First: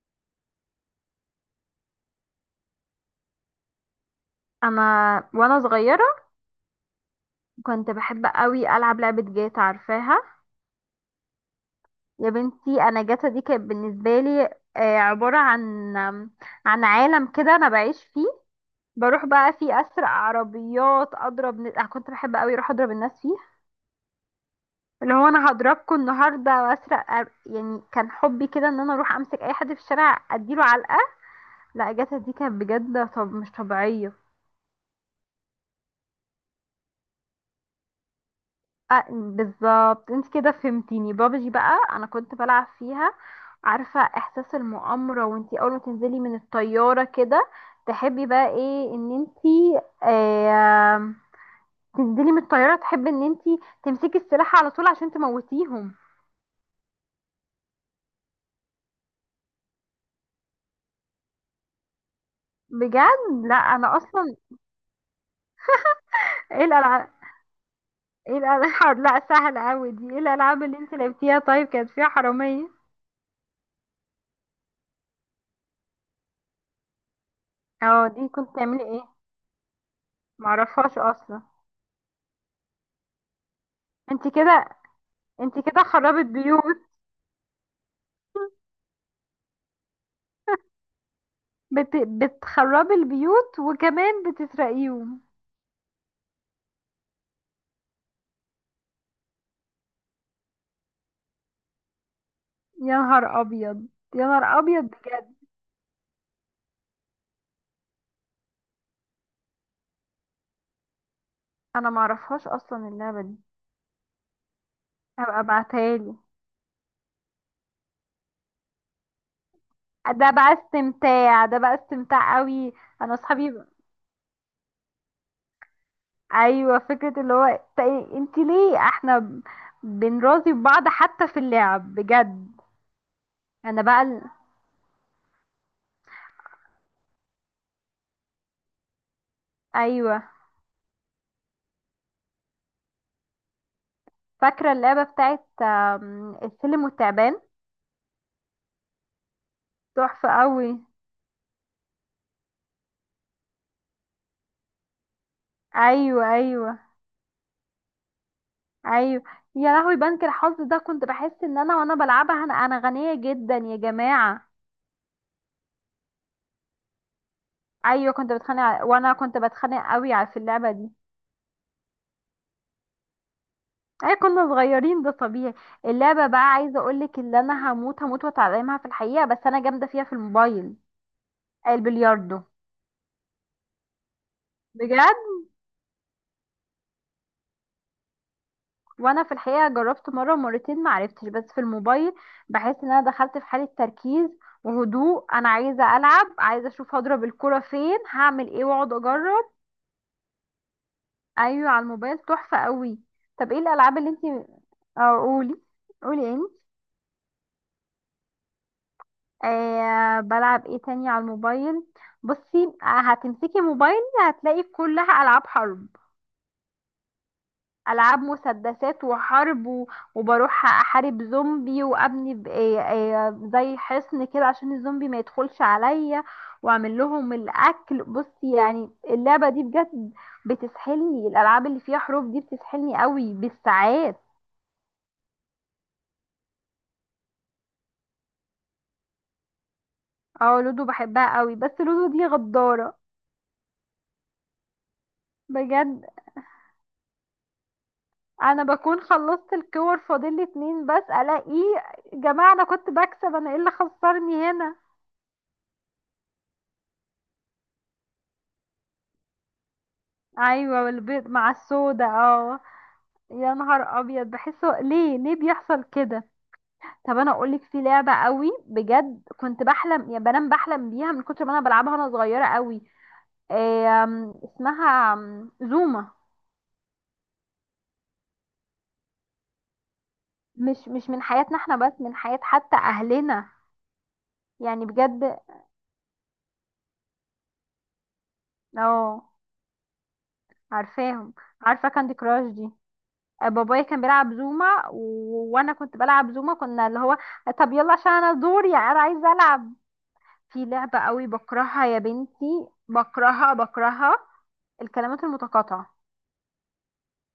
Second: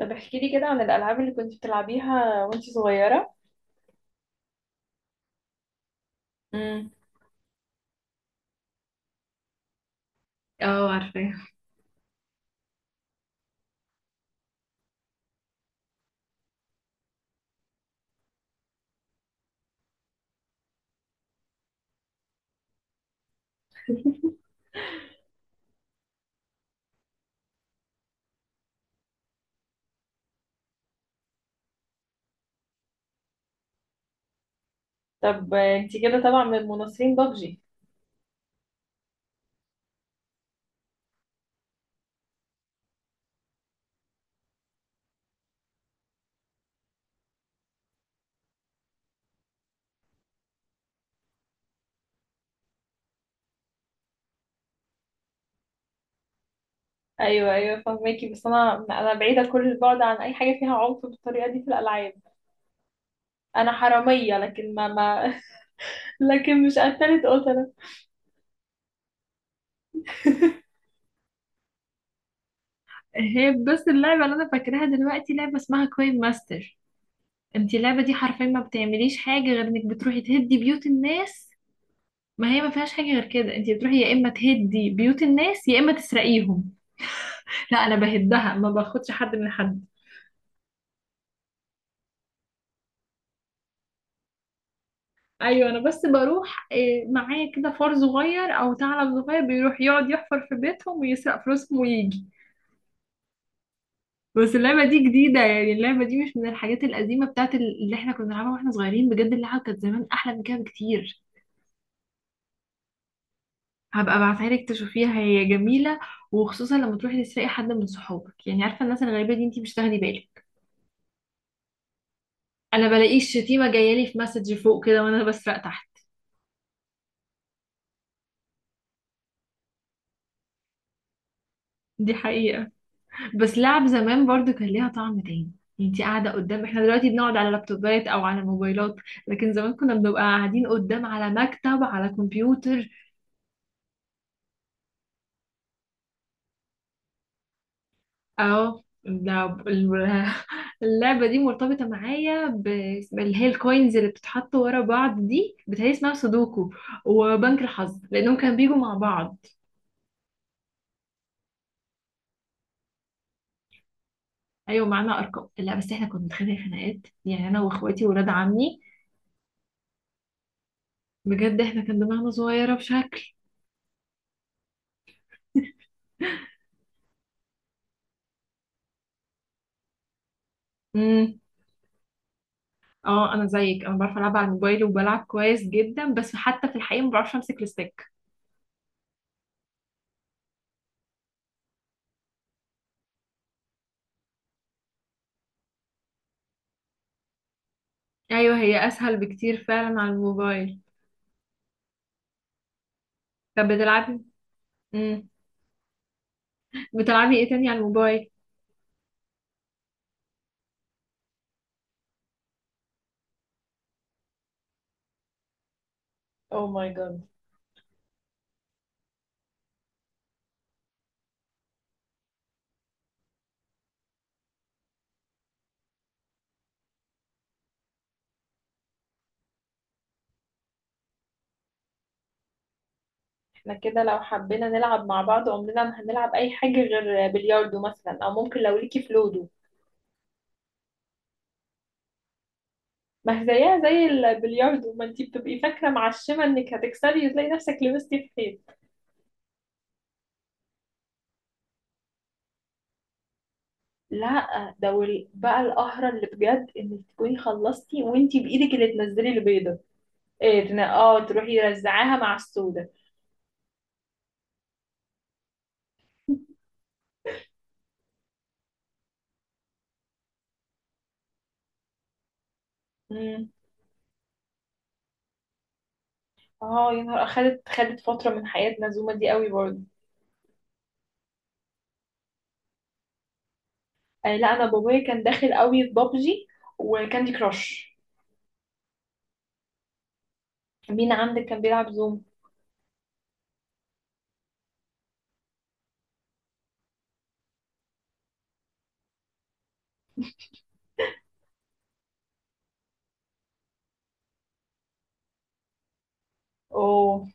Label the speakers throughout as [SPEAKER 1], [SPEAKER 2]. [SPEAKER 1] طب احكي لي كده عن الألعاب اللي كنت بتلعبيها وانتي صغيرة.
[SPEAKER 2] انا وانا صغيره
[SPEAKER 1] امم.
[SPEAKER 2] كنت بحب قوي العب لعبه جاتا عارفاها.
[SPEAKER 1] اه، عارفاه.
[SPEAKER 2] يا بنتي انا جاتا دي كانت بالنسبه لي، عباره عن عالم كده انا بعيش فيه. بروح بقى فيه اسرق عربيات، اضرب أنا كنت بحب قوي اروح اضرب الناس فيه. اللي هو انا هضربكم النهارده واسرق يعني كان حبي كده ان انا اروح امسك اي حد في الشارع اديله علقه. لا جاتا دي كانت بجد، طب مش طبيعيه.
[SPEAKER 1] طب انتي كده طبعا من مناصرين بابجي؟
[SPEAKER 2] بالظبط انت كده فهمتيني، بابجي بقى انا كنت بلعب فيها. عارفة احساس المؤامرة وانتي اول ما تنزلي من الطيارة كده؟ تحبي بقى ايه ان انتي تنزلي من الطيارة، تحبي ان انتي تمسكي السلاح على طول عشان تموتيهم.
[SPEAKER 1] ايوه ايوه، فهماكي، بس انا بعيدة كل البعد عن اي حاجة فيها عنف بالطريقة دي في الألعاب.
[SPEAKER 2] بجد، لا
[SPEAKER 1] انا
[SPEAKER 2] انا اصلا.
[SPEAKER 1] حرامية، لكن ما لكن
[SPEAKER 2] ايه
[SPEAKER 1] مش
[SPEAKER 2] الالعاب؟
[SPEAKER 1] قتلت قتلة.
[SPEAKER 2] لا سهل اوي، دي ايه الالعاب اللي انتي لعبتيها طيب كانت فيها حرامية؟
[SPEAKER 1] هي بس اللعبة اللي انا فاكراها دلوقتي لعبة اسمها كوين ماستر. انتي اللعبة
[SPEAKER 2] اه
[SPEAKER 1] دي
[SPEAKER 2] دي
[SPEAKER 1] حرفيا
[SPEAKER 2] كنت
[SPEAKER 1] ما
[SPEAKER 2] تعملي ايه؟
[SPEAKER 1] بتعمليش حاجة غير انك بتروحي تهدي بيوت
[SPEAKER 2] معرفهاش اصلا.
[SPEAKER 1] الناس. ما هي ما فيهاش حاجة غير كده، انتي بتروحي يا اما
[SPEAKER 2] انتي كده،
[SPEAKER 1] تهدي بيوت
[SPEAKER 2] انتي
[SPEAKER 1] الناس يا
[SPEAKER 2] كده
[SPEAKER 1] اما
[SPEAKER 2] خربت
[SPEAKER 1] تسرقيهم.
[SPEAKER 2] بيوت.
[SPEAKER 1] لا انا بهدها، ما باخدش حد من حد.
[SPEAKER 2] بتخربي البيوت وكمان بتسرقيهم؟
[SPEAKER 1] ايوه انا بس بروح معايا كده فار صغير او ثعلب صغير بيروح يقعد يحفر في بيتهم ويسرق فلوسهم ويجي.
[SPEAKER 2] يا نهار ابيض. يا
[SPEAKER 1] بس
[SPEAKER 2] نهار ابيض
[SPEAKER 1] اللعبه دي
[SPEAKER 2] بجد.
[SPEAKER 1] جديده، يعني اللعبه دي مش من الحاجات القديمه بتاعت اللي احنا كنا بنلعبها واحنا صغيرين، بجد اللعبه كانت زمان احلى من كده بكتير.
[SPEAKER 2] انا ما اعرفهاش اصلا اللعبه دي.
[SPEAKER 1] هبقى ابعتها لك تشوفيها،
[SPEAKER 2] هبقى
[SPEAKER 1] هي
[SPEAKER 2] ابعتها
[SPEAKER 1] جميله.
[SPEAKER 2] لي.
[SPEAKER 1] وخصوصا لما تروحي تسرقي حد من صحابك، يعني عارفه الناس الغريبه دي انتي مش تاخدي
[SPEAKER 2] ده
[SPEAKER 1] بالك.
[SPEAKER 2] بقى استمتاع، ده بقى استمتاع قوي.
[SPEAKER 1] انا
[SPEAKER 2] انا
[SPEAKER 1] بلاقي
[SPEAKER 2] اصحابي
[SPEAKER 1] الشتيمه جايه لي في مسج فوق كده وانا بسرق تحت.
[SPEAKER 2] ايوه، فكره اللي هو انت ليه احنا بنراضي بعض حتى في اللعب
[SPEAKER 1] دي
[SPEAKER 2] بجد.
[SPEAKER 1] حقيقه. بس
[SPEAKER 2] انا
[SPEAKER 1] لعب
[SPEAKER 2] بقى
[SPEAKER 1] زمان برضو كان ليها طعم تاني. يعني انتي قاعدة قدام، احنا دلوقتي بنقعد على لابتوبات او على موبايلات، لكن زمان كنا بنبقى
[SPEAKER 2] ايوه.
[SPEAKER 1] قاعدين قدام على مكتب على كمبيوتر.
[SPEAKER 2] فاكره اللعبه بتاعت السلم والتعبان؟
[SPEAKER 1] اه
[SPEAKER 2] تحفه قوي.
[SPEAKER 1] اللعبة دي مرتبطة معايا ب- اللي هي الكوينز اللي بتتحط ورا بعض دي بتهيألي اسمها
[SPEAKER 2] ايوه
[SPEAKER 1] سودوكو.
[SPEAKER 2] ايوه
[SPEAKER 1] وبنك الحظ لأنهم كانوا بيجوا مع
[SPEAKER 2] ايوه.
[SPEAKER 1] بعض.
[SPEAKER 2] يا لهوي بنك الحظ ده كنت بحس ان انا وانا بلعبها انا غنيه جدا يا جماعه.
[SPEAKER 1] أيوة معانا أرقام، لا بس احنا كنا بنتخانق خناقات، يعني أنا وإخواتي
[SPEAKER 2] ايوه
[SPEAKER 1] وولاد
[SPEAKER 2] كنت بتخانق
[SPEAKER 1] عمي.
[SPEAKER 2] وانا كنت بتخانق قوي في اللعبه دي.
[SPEAKER 1] بجد احنا كان دماغنا صغيرة بشكل.
[SPEAKER 2] اي كنا صغيرين ده طبيعي. اللعبه بقى عايزه اقولك اللي انا هموت هموت واتعلمها في الحقيقه، بس انا جامده فيها في الموبايل. البلياردو.
[SPEAKER 1] اه انا زيك، انا بعرف العب على الموبايل
[SPEAKER 2] بجد.
[SPEAKER 1] وبلعب كويس جدا، بس حتى في الحقيقه ما بعرفش امسك الستيك.
[SPEAKER 2] وانا في الحقيقه جربت مره ومرتين ما عرفتش، بس في الموبايل بحس ان انا دخلت في حاله تركيز وهدوء، انا عايزه العب، عايزه اشوف هضرب الكره فين، هعمل
[SPEAKER 1] ايوه
[SPEAKER 2] ايه،
[SPEAKER 1] هي
[SPEAKER 2] واقعد
[SPEAKER 1] اسهل
[SPEAKER 2] اجرب.
[SPEAKER 1] بكتير فعلا على الموبايل.
[SPEAKER 2] ايوه على الموبايل تحفه قوي. طب ايه
[SPEAKER 1] طب
[SPEAKER 2] الالعاب اللي
[SPEAKER 1] بتلعبي،
[SPEAKER 2] انتي. اه،
[SPEAKER 1] امم
[SPEAKER 2] قولي. قولي ايه؟
[SPEAKER 1] بتلعبي ايه تاني على الموبايل؟
[SPEAKER 2] آه بلعب ايه تاني على الموبايل. بصي هتمسكي موبايلي هتلاقي كلها العاب حرب.
[SPEAKER 1] او ماي جاد.
[SPEAKER 2] العاب مسدسات وحرب وبروح احارب زومبي وابني زي حصن كده عشان الزومبي ما يدخلش عليا، واعمل لهم الاكل. بصي يعني اللعبة دي بجد بتسحلني، الالعاب اللي فيها حروب دي بتسحلني قوي
[SPEAKER 1] احنا كده
[SPEAKER 2] بالساعات.
[SPEAKER 1] لو حبينا نلعب مع بعض عمرنا ما هنلعب اي حاجة غير بلياردو مثلا، او ممكن لو ليكي في لودو.
[SPEAKER 2] اه لودو بحبها قوي، بس لودو دي غدارة.
[SPEAKER 1] ما هي زيها زي البلياردو، ما انتي بتبقي فاكرة
[SPEAKER 2] بجد.
[SPEAKER 1] معشمة انك هتكسبي وتلاقي نفسك لبستي في
[SPEAKER 2] انا
[SPEAKER 1] حيط.
[SPEAKER 2] بكون خلصت الكور فاضل لي اتنين بس، الاقيه. جماعه انا كنت بكسب، انا ايه اللي خسرني
[SPEAKER 1] لا
[SPEAKER 2] هنا؟
[SPEAKER 1] ده بقى القهرة اللي بجد انك تكوني خلصتي وانتي بايدك اللي تنزلي البيضة. إيه
[SPEAKER 2] ايوه
[SPEAKER 1] اه،
[SPEAKER 2] والبيض
[SPEAKER 1] تروح
[SPEAKER 2] مع السودا
[SPEAKER 1] يرزعاها مع
[SPEAKER 2] اه.
[SPEAKER 1] السودا.
[SPEAKER 2] يا نهار ابيض بحسه، ليه بيحصل كده؟ طب انا اقولك في لعبه قوي بجد كنت بحلم، يا بنام بحلم بيها من كتر ما انا بلعبها وانا صغيره قوي.
[SPEAKER 1] امم.
[SPEAKER 2] اسمها زوما.
[SPEAKER 1] اه، يا نهار اخدت فتره من حياه نزومه دي قوي برضه.
[SPEAKER 2] مش من حياتنا احنا بس، من حياه حتى اهلنا.
[SPEAKER 1] آه لا، انا
[SPEAKER 2] يعني
[SPEAKER 1] بابايا كان
[SPEAKER 2] بجد.
[SPEAKER 1] داخل قوي في بابجي وكاندي كراش.
[SPEAKER 2] اه
[SPEAKER 1] مين
[SPEAKER 2] عارفاهم.
[SPEAKER 1] عندك كان
[SPEAKER 2] عارفه
[SPEAKER 1] بيلعب
[SPEAKER 2] كاندي
[SPEAKER 1] زوم؟
[SPEAKER 2] كراش دي. بابايا كان بيلعب زوما وانا كنت بلعب زوما، كنا اللي هو. طب يلا عشان انا دوري، يعني انا عايزه العب. في لعبه قوي بكرهها يا بنتي، بكرهها بكرهها. الكلمات المتقاطعه.
[SPEAKER 1] اوه.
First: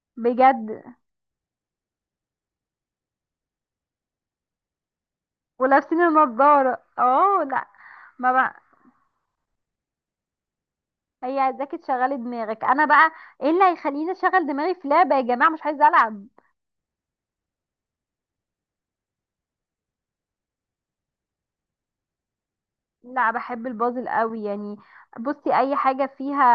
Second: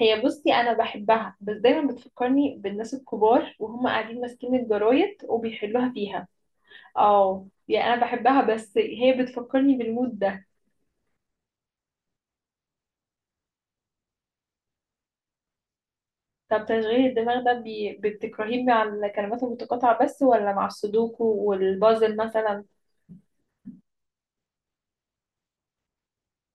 [SPEAKER 1] هي بصي انا
[SPEAKER 2] بجد.
[SPEAKER 1] بحبها، بس دايما بتفكرني بالناس الكبار وهم قاعدين ماسكين الجرايد وبيحلوها
[SPEAKER 2] ولابسين
[SPEAKER 1] فيها.
[SPEAKER 2] النضاره اه
[SPEAKER 1] اه
[SPEAKER 2] لا.
[SPEAKER 1] يعني انا
[SPEAKER 2] ما
[SPEAKER 1] بحبها،
[SPEAKER 2] بقى،
[SPEAKER 1] بس هي بتفكرني بالمود ده.
[SPEAKER 2] هي عايزاكي تشغلي دماغك، انا بقى ايه اللي هيخليني اشغل دماغي في لعبه يا جماعه؟ مش عايزه العب.
[SPEAKER 1] طب تشغيل الدماغ ده، بتكرهيه مع الكلمات المتقاطعه بس ولا مع السودوكو والبازل مثلا؟
[SPEAKER 2] لا بحب البازل قوي يعني. بصي اي حاجه فيها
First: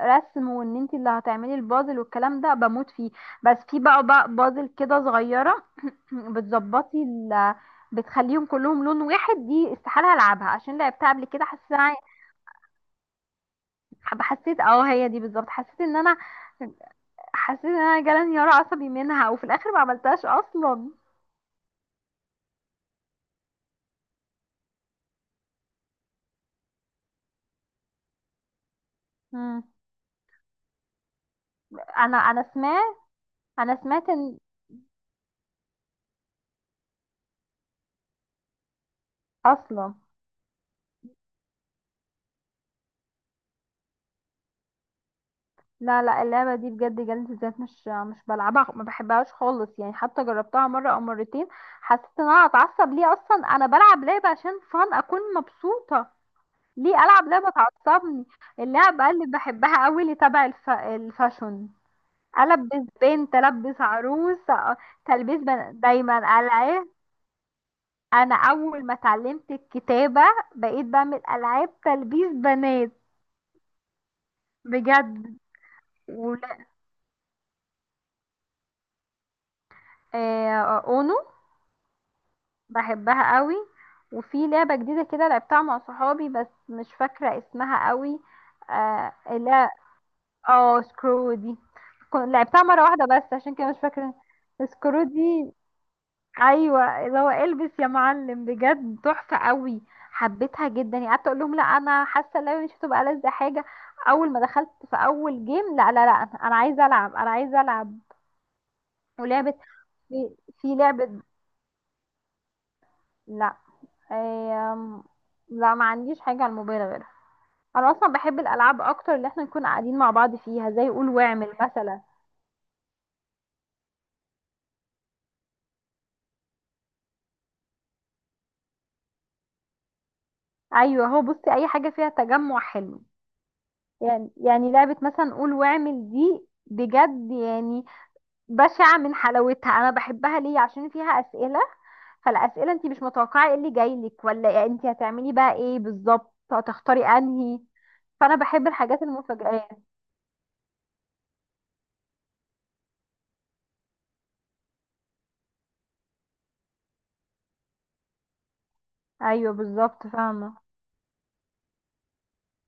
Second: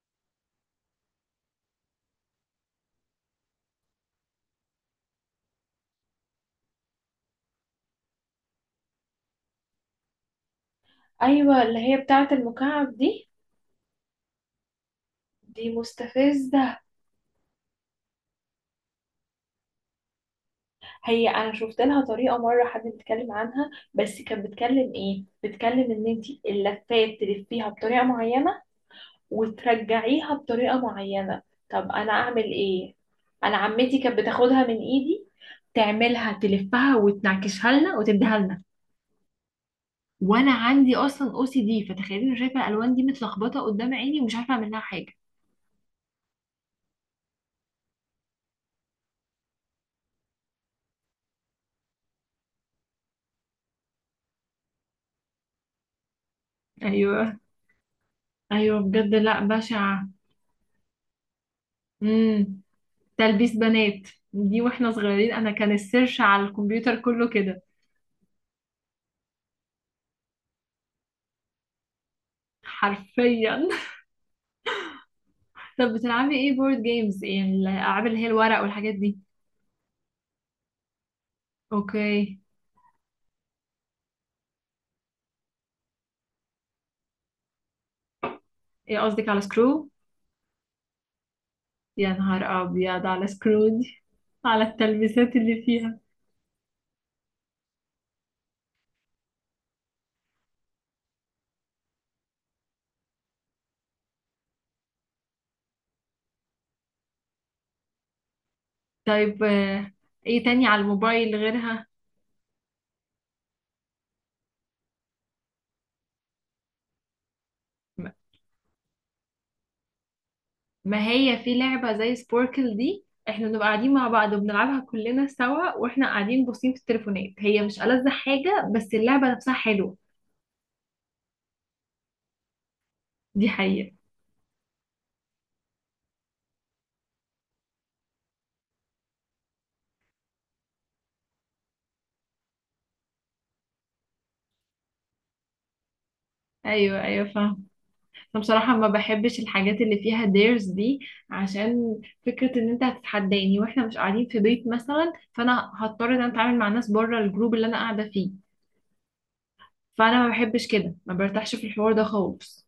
[SPEAKER 2] رسم وان انت اللي هتعملي البازل والكلام ده بموت فيه. بس في بقى بازل كده صغيره، بتظبطي ال، بتخليهم كلهم لون واحد، دي استحاله العبها عشان لعبتها قبل كده
[SPEAKER 1] ايوه،
[SPEAKER 2] حسيت
[SPEAKER 1] اللي
[SPEAKER 2] إن
[SPEAKER 1] هي
[SPEAKER 2] أنا-
[SPEAKER 1] بتاعه المكعب دي.
[SPEAKER 2] حسيت، هي دي بالظبط،
[SPEAKER 1] دي
[SPEAKER 2] حسيت ان انا،
[SPEAKER 1] مستفزه.
[SPEAKER 2] حسيت ان انا جالي انهيار عصبي منها وفي الاخر ما عملتهاش اصلا.
[SPEAKER 1] هي انا شفت لها طريقه مره، حد بيتكلم عنها بس كانت بتكلم ايه، بتكلم ان انت اللفات تلفيها بطريقه معينه
[SPEAKER 2] مم.
[SPEAKER 1] وترجعيها بطريقه معينه. طب انا
[SPEAKER 2] انا
[SPEAKER 1] اعمل ايه؟
[SPEAKER 2] سمعت.
[SPEAKER 1] انا
[SPEAKER 2] انا
[SPEAKER 1] عمتي
[SPEAKER 2] سمعت
[SPEAKER 1] كانت
[SPEAKER 2] ان،
[SPEAKER 1] بتاخدها من ايدي تعملها تلفها وتنعكشها لنا وتديها لنا.
[SPEAKER 2] اصلا،
[SPEAKER 1] وانا عندي اصلا او سي دي، فتخيلي انا شايفه الالوان دي متلخبطه قدام عيني ومش عارفه اعمل لها حاجه.
[SPEAKER 2] لا لا اللعبة دي بجد جلد الذات، مش بلعبها، ما بحبهاش خالص يعني، حتى جربتها مرة او مرتين حسيت ان انا هتعصب. ليه اصلا انا بلعب لعبة عشان فان اكون مبسوطة؟ ليه العب
[SPEAKER 1] ايوه
[SPEAKER 2] لعبة تعصبني؟
[SPEAKER 1] ايوه،
[SPEAKER 2] اللعبة
[SPEAKER 1] بجد
[SPEAKER 2] اللي
[SPEAKER 1] لا،
[SPEAKER 2] بحبها قوي
[SPEAKER 1] بشعه.
[SPEAKER 2] اللي تبع الفاشون. البس بنت،
[SPEAKER 1] تلبيس
[SPEAKER 2] البس
[SPEAKER 1] بنات،
[SPEAKER 2] عروس
[SPEAKER 1] دي واحنا صغيرين
[SPEAKER 2] تلبيس
[SPEAKER 1] انا كان
[SPEAKER 2] دايما
[SPEAKER 1] السيرش على
[SPEAKER 2] العاب.
[SPEAKER 1] الكمبيوتر كله كده
[SPEAKER 2] انا اول ما اتعلمت الكتابة بقيت بعمل العاب تلبيس بنات.
[SPEAKER 1] حرفيا.
[SPEAKER 2] بجد.
[SPEAKER 1] طب بتلعبي ايه
[SPEAKER 2] ولا.
[SPEAKER 1] بورد جيمز، يعني الالعاب اللي هي الورق والحاجات دي؟
[SPEAKER 2] اونو.
[SPEAKER 1] اوكي.
[SPEAKER 2] بحبها قوي. وفي لعبة جديدة كده لعبتها مع صحابي بس مش فاكرة اسمها قوي.
[SPEAKER 1] ايه
[SPEAKER 2] آه
[SPEAKER 1] قصدك على
[SPEAKER 2] لا.
[SPEAKER 1] سكرو؟
[SPEAKER 2] اه سكرو دي.
[SPEAKER 1] يا نهار
[SPEAKER 2] لعبتها مرة واحدة
[SPEAKER 1] ابيض على
[SPEAKER 2] بس عشان كده
[SPEAKER 1] سكرو
[SPEAKER 2] مش
[SPEAKER 1] دي،
[SPEAKER 2] فاكرة.
[SPEAKER 1] على
[SPEAKER 2] سكرو
[SPEAKER 1] التلبيسات
[SPEAKER 2] دي.
[SPEAKER 1] اللي فيها.
[SPEAKER 2] ايوه اللي هو البس يا معلم، بجد تحفة قوي. حبيتها جدا، يعني قعدت اقول لهم لا انا حاسة اللعبة مش هتبقى ألذ حاجة، اول ما دخلت في اول جيم لا لا لا انا عايزة العب، انا عايزة العب.
[SPEAKER 1] طيب،
[SPEAKER 2] ولعبة. في
[SPEAKER 1] ايه تاني
[SPEAKER 2] في
[SPEAKER 1] على
[SPEAKER 2] لعبة.
[SPEAKER 1] الموبايل غيرها؟
[SPEAKER 2] لا. آم، لا ما عنديش حاجة على الموبايل غيرها. انا
[SPEAKER 1] م-
[SPEAKER 2] اصلا بحب الالعاب اكتر اللي احنا نكون قاعدين مع بعض فيها، زي
[SPEAKER 1] ما
[SPEAKER 2] قول
[SPEAKER 1] هي
[SPEAKER 2] واعمل
[SPEAKER 1] في لعبة
[SPEAKER 2] مثلا.
[SPEAKER 1] زي سبوركل دي احنا بنبقى قاعدين مع بعض وبنلعبها كلنا سوا، واحنا قاعدين باصين في التليفونات، هي مش ألذ حاجة، بس اللعبة نفسها حلوة.
[SPEAKER 2] ايوه هو بصي اي حاجه فيها تجمع حلو.
[SPEAKER 1] دي حقيقة.
[SPEAKER 2] يعني لعبه مثلا قول واعمل دي بجد يعني بشعه من حلاوتها. انا بحبها ليه؟ عشان فيها اسئله، فالاسئله انت مش متوقعه ايه اللي جاي لك، ولا انت هتعملي بقى ايه بالظبط،
[SPEAKER 1] ايوه
[SPEAKER 2] هتختاري
[SPEAKER 1] ايوه
[SPEAKER 2] انهي.
[SPEAKER 1] فاهم.
[SPEAKER 2] فانا
[SPEAKER 1] انا
[SPEAKER 2] بحب
[SPEAKER 1] بصراحه ما
[SPEAKER 2] الحاجات
[SPEAKER 1] بحبش
[SPEAKER 2] المفاجئات.
[SPEAKER 1] الحاجات اللي فيها ديرز دي، عشان فكره ان انت هتتحداني واحنا مش قاعدين في بيت مثلا، فانا هضطر ان انا اتعامل مع ناس بره الجروب اللي انا قاعده فيه.
[SPEAKER 2] ايوه بالظبط
[SPEAKER 1] فانا ما
[SPEAKER 2] فاهمه.
[SPEAKER 1] بحبش كده، ما برتاحش في الحوار ده خالص.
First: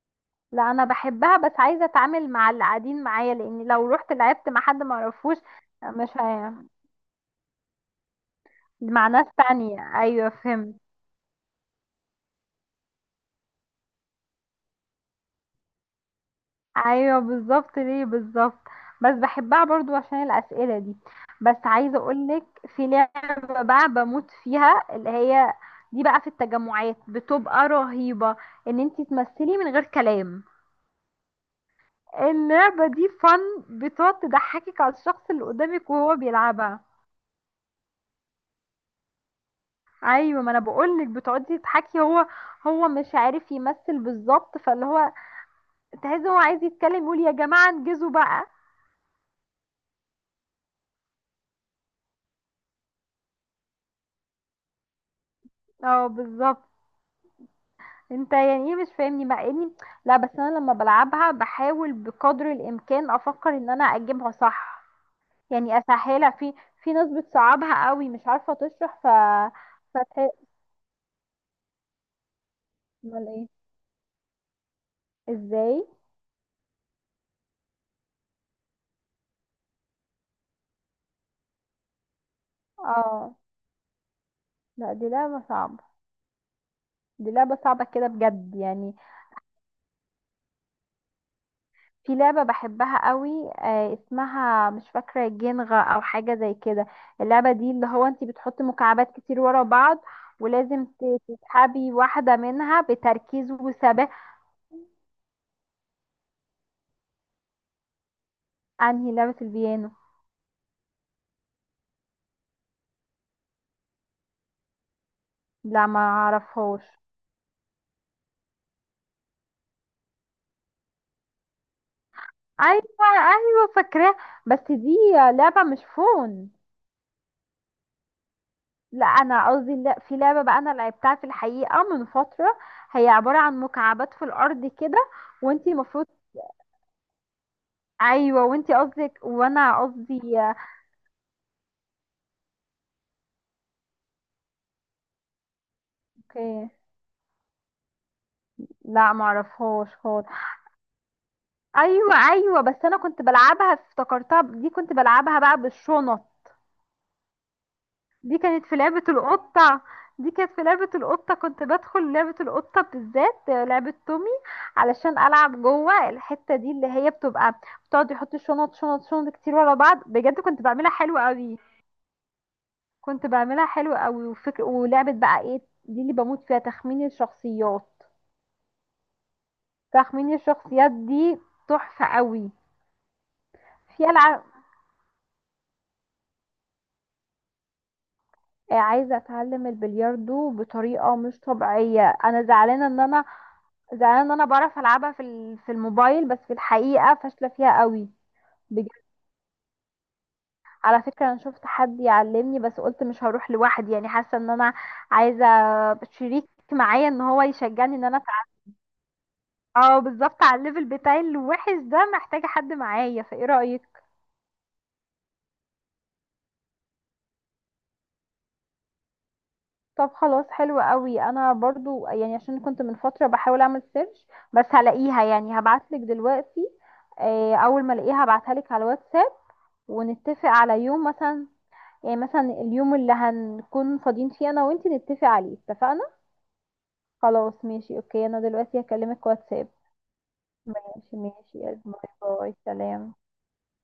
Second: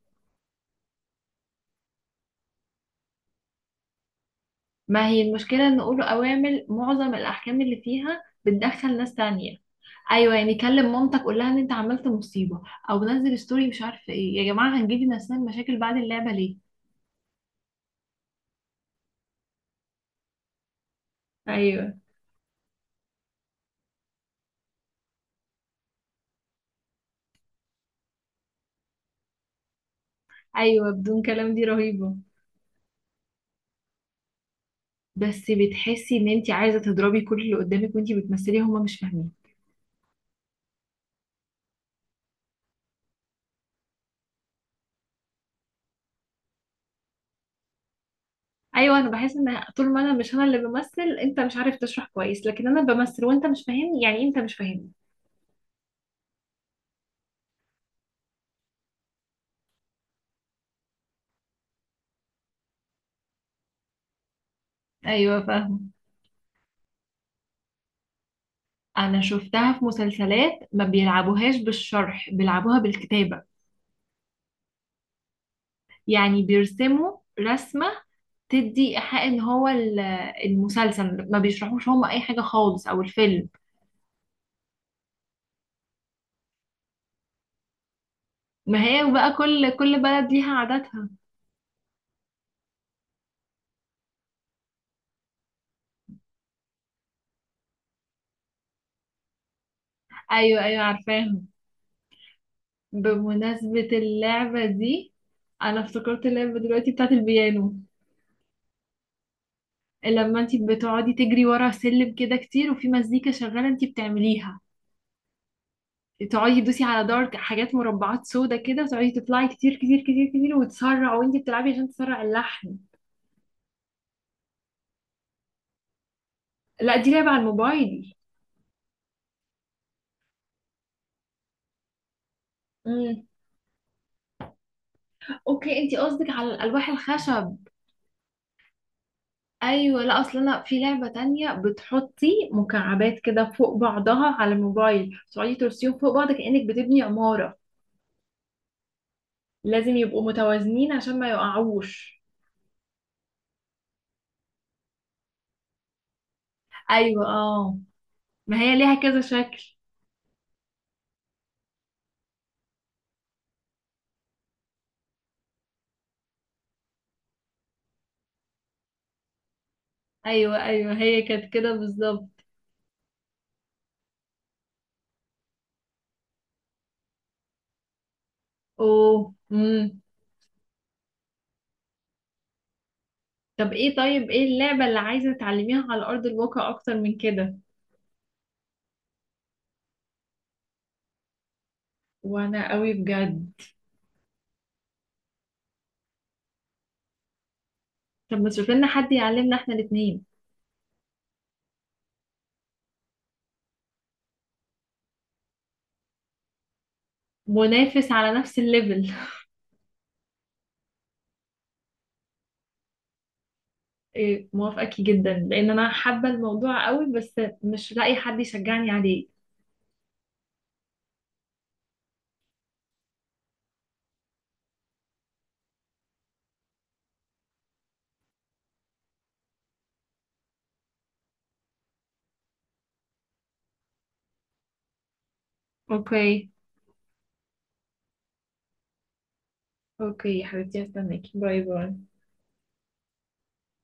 [SPEAKER 2] لا انا بحبها، بس عايزه اتعامل مع اللي قاعدين معايا، لان لو رحت لعبت مع حد ما
[SPEAKER 1] ما هي
[SPEAKER 2] اعرفوش.
[SPEAKER 1] المشكله ان نقول
[SPEAKER 2] مش هي.
[SPEAKER 1] اوامر معظم الاحكام اللي فيها بتدخل
[SPEAKER 2] مع
[SPEAKER 1] ناس
[SPEAKER 2] ناس
[SPEAKER 1] تانية.
[SPEAKER 2] تانية، ايوه
[SPEAKER 1] ايوه يعني
[SPEAKER 2] فهمت.
[SPEAKER 1] كلم مامتك، قول لها ان انت عملت مصيبه، او نزل ستوري مش عارفه ايه، يا جماعه هنجيب لنا مشاكل بعد اللعبه ليه؟
[SPEAKER 2] ايوه بالظبط، ليه بالظبط. بس بحبها برضو عشان الاسئله دي. بس
[SPEAKER 1] ايوه
[SPEAKER 2] عايزه اقولك، في لعبه بقى بموت فيها، اللي هي دي بقى في التجمعات بتبقى رهيبه، ان انتي تمثلي من غير كلام.
[SPEAKER 1] ايوه، بدون كلام دي رهيبه.
[SPEAKER 2] اللعبه دي فن. بتقعد تضحكك على الشخص اللي
[SPEAKER 1] بس
[SPEAKER 2] قدامك
[SPEAKER 1] بتحسي
[SPEAKER 2] وهو
[SPEAKER 1] ان انت عايزه
[SPEAKER 2] بيلعبها.
[SPEAKER 1] تضربي كل اللي قدامك وانت بتمثلي هما مش فاهمين.
[SPEAKER 2] ايوه ما انا بقولك بتقعدي تضحكي. هو، هو مش عارف يمثل بالظبط، فاللي هو تحس هو عايز يتكلم يقول يا جماعه انجزوا بقى.
[SPEAKER 1] ايوه انا بحس ان طول ما انا مش انا اللي بمثل، انت مش عارف تشرح كويس، لكن انا بمثل وانت مش فاهمني، يعني إيه انت مش فاهمني؟
[SPEAKER 2] اه بالظبط. انت يعني ايه مش فاهمني، مع اني، لا بس انا لما بلعبها بحاول بقدر الامكان افكر ان انا اجيبها صح،
[SPEAKER 1] ايوه
[SPEAKER 2] يعني
[SPEAKER 1] فاهمه.
[SPEAKER 2] اسهلها. في ناس بتصعبها قوي مش عارفه تشرح ف،
[SPEAKER 1] انا شفتها في
[SPEAKER 2] فتح.
[SPEAKER 1] مسلسلات ما بيلعبوهاش بالشرح، بيلعبوها
[SPEAKER 2] امال
[SPEAKER 1] بالكتابه.
[SPEAKER 2] ايه؟ ازاي؟
[SPEAKER 1] يعني بيرسموا رسمه تدي ايحاء ان هو المسلسل ما بيشرحوش هم اي حاجه خالص، او
[SPEAKER 2] اه
[SPEAKER 1] الفيلم.
[SPEAKER 2] لا دي لعبه صعبه. دي لعبه صعبه كده بجد
[SPEAKER 1] ما
[SPEAKER 2] يعني.
[SPEAKER 1] هي بقى كل بلد ليها عاداتها.
[SPEAKER 2] في لعبه بحبها قوي، اسمها مش فاكره جينغا او حاجه زي كده. اللعبه دي اللي هو انت بتحط مكعبات كتير ورا بعض،
[SPEAKER 1] ايوه ايوه
[SPEAKER 2] ولازم
[SPEAKER 1] عارفاهم.
[SPEAKER 2] تسحبي واحدة منها بتركيز
[SPEAKER 1] بمناسبة
[SPEAKER 2] وثبات.
[SPEAKER 1] اللعبة دي، أنا افتكرت اللعبة دلوقتي بتاعت البيانو.
[SPEAKER 2] انهي لعبة البيانو؟
[SPEAKER 1] لما انتي بتقعدي تجري ورا سلم كده كتير وفي مزيكا شغالة انتي بتعمليها،
[SPEAKER 2] لا ما
[SPEAKER 1] تقعدي تدوسي
[SPEAKER 2] اعرفهاش.
[SPEAKER 1] على دار حاجات مربعات سودا كده وتقعدي تطلعي كتير كتير كتير كتير وتسرع وانتي بتلعبي عشان تسرع اللحن.
[SPEAKER 2] ايوه ايوه فاكراها. بس دي لعبة مش فون؟
[SPEAKER 1] لا دي لعبة على الموبايل دي.
[SPEAKER 2] لا انا قصدي، لا في لعبة بقى انا لعبتها في الحقيقة من فترة، هي
[SPEAKER 1] امم
[SPEAKER 2] عبارة عن مكعبات في الارض كده وانتي
[SPEAKER 1] اوكي، انتي
[SPEAKER 2] المفروض.
[SPEAKER 1] قصدك على الألواح الخشب.
[SPEAKER 2] ايوه وانتي قصدك وانا
[SPEAKER 1] ايوه لا،
[SPEAKER 2] قصدي.
[SPEAKER 1] اصل انا في لعبة تانية بتحطي مكعبات كده فوق بعضها على الموبايل، تقعدي ترسيهم فوق بعض كأنك
[SPEAKER 2] اوكي.
[SPEAKER 1] بتبني عمارة.
[SPEAKER 2] لا ما اعرفهاش
[SPEAKER 1] لازم يبقوا
[SPEAKER 2] خالص.
[SPEAKER 1] متوازنين عشان ما
[SPEAKER 2] ايوه
[SPEAKER 1] يقعوش.
[SPEAKER 2] ايوه بس انا كنت بلعبها، افتكرتها دي كنت بلعبها بقى بالشنط.
[SPEAKER 1] ايوه اه،
[SPEAKER 2] دي
[SPEAKER 1] ما
[SPEAKER 2] كانت
[SPEAKER 1] هي
[SPEAKER 2] في
[SPEAKER 1] ليها
[SPEAKER 2] لعبة
[SPEAKER 1] كذا شكل.
[SPEAKER 2] القطة. دي كانت في لعبة القطة، كنت بدخل لعبة القطة بالذات، لعبة تومي، علشان ألعب جوه الحتة دي اللي هي بتبقى، بتقعد يحط شنط شنط شنط كتير ورا بعض. بجد كنت
[SPEAKER 1] ايوه
[SPEAKER 2] بعملها
[SPEAKER 1] ايوه
[SPEAKER 2] حلوة
[SPEAKER 1] هي كانت
[SPEAKER 2] قوي.
[SPEAKER 1] كده بالظبط.
[SPEAKER 2] كنت بعملها حلوة قوي. وفكر، ولعبة بقى ايه دي اللي بموت فيها؟ تخمين الشخصيات.
[SPEAKER 1] اوه.
[SPEAKER 2] تخمين الشخصيات دي تحفة قوي.
[SPEAKER 1] طب ايه،
[SPEAKER 2] في
[SPEAKER 1] طيب
[SPEAKER 2] ألعاب،
[SPEAKER 1] ايه اللعبة اللي عايزة تعلميها على أرض الواقع أكتر من كده؟
[SPEAKER 2] عايزة أتعلم البلياردو بطريقة مش طبيعية. أنا
[SPEAKER 1] وانا
[SPEAKER 2] زعلانة
[SPEAKER 1] قوي
[SPEAKER 2] إن أنا،
[SPEAKER 1] بجد.
[SPEAKER 2] زعلانة ان انا بعرف العبها في في الموبايل بس في الحقيقة فاشلة فيها قوي.
[SPEAKER 1] طب ما تشوف لنا
[SPEAKER 2] بجد
[SPEAKER 1] حد يعلمنا احنا الاثنين.
[SPEAKER 2] على فكرة انا شفت حد يعلمني، بس قلت مش هروح لوحدي، يعني حاسة ان انا عايزة شريك معايا، ان هو يشجعني ان
[SPEAKER 1] منافس
[SPEAKER 2] انا
[SPEAKER 1] على
[SPEAKER 2] أتع-.
[SPEAKER 1] نفس الليفل.
[SPEAKER 2] اه بالظبط على الليفل بتاعي الوحش ده، محتاجة حد معايا، فايه رأيك؟
[SPEAKER 1] إيه، موافقاكي جدا لأن أنا حابة الموضوع قوي، بس مش لاقي حد يشجعني عليه.
[SPEAKER 2] طب خلاص، حلو قوي. انا برضو يعني عشان كنت من فترة بحاول اعمل سيرش، بس هلاقيها يعني، هبعتلك دلوقتي. اول ما الاقيها هبعتها لك على الواتساب، ونتفق على يوم مثلا، يعني مثلا اليوم اللي هنكون فاضيين فيه انا وانتي نتفق عليه. اتفقنا؟
[SPEAKER 1] اوكي.
[SPEAKER 2] خلاص ماشي، اوكي، انا دلوقتي هكلمك واتساب.
[SPEAKER 1] اوكي يا حبيبتي،
[SPEAKER 2] ماشي
[SPEAKER 1] هستناكي،
[SPEAKER 2] ماشي.
[SPEAKER 1] باي باي.
[SPEAKER 2] باي باي، سلام.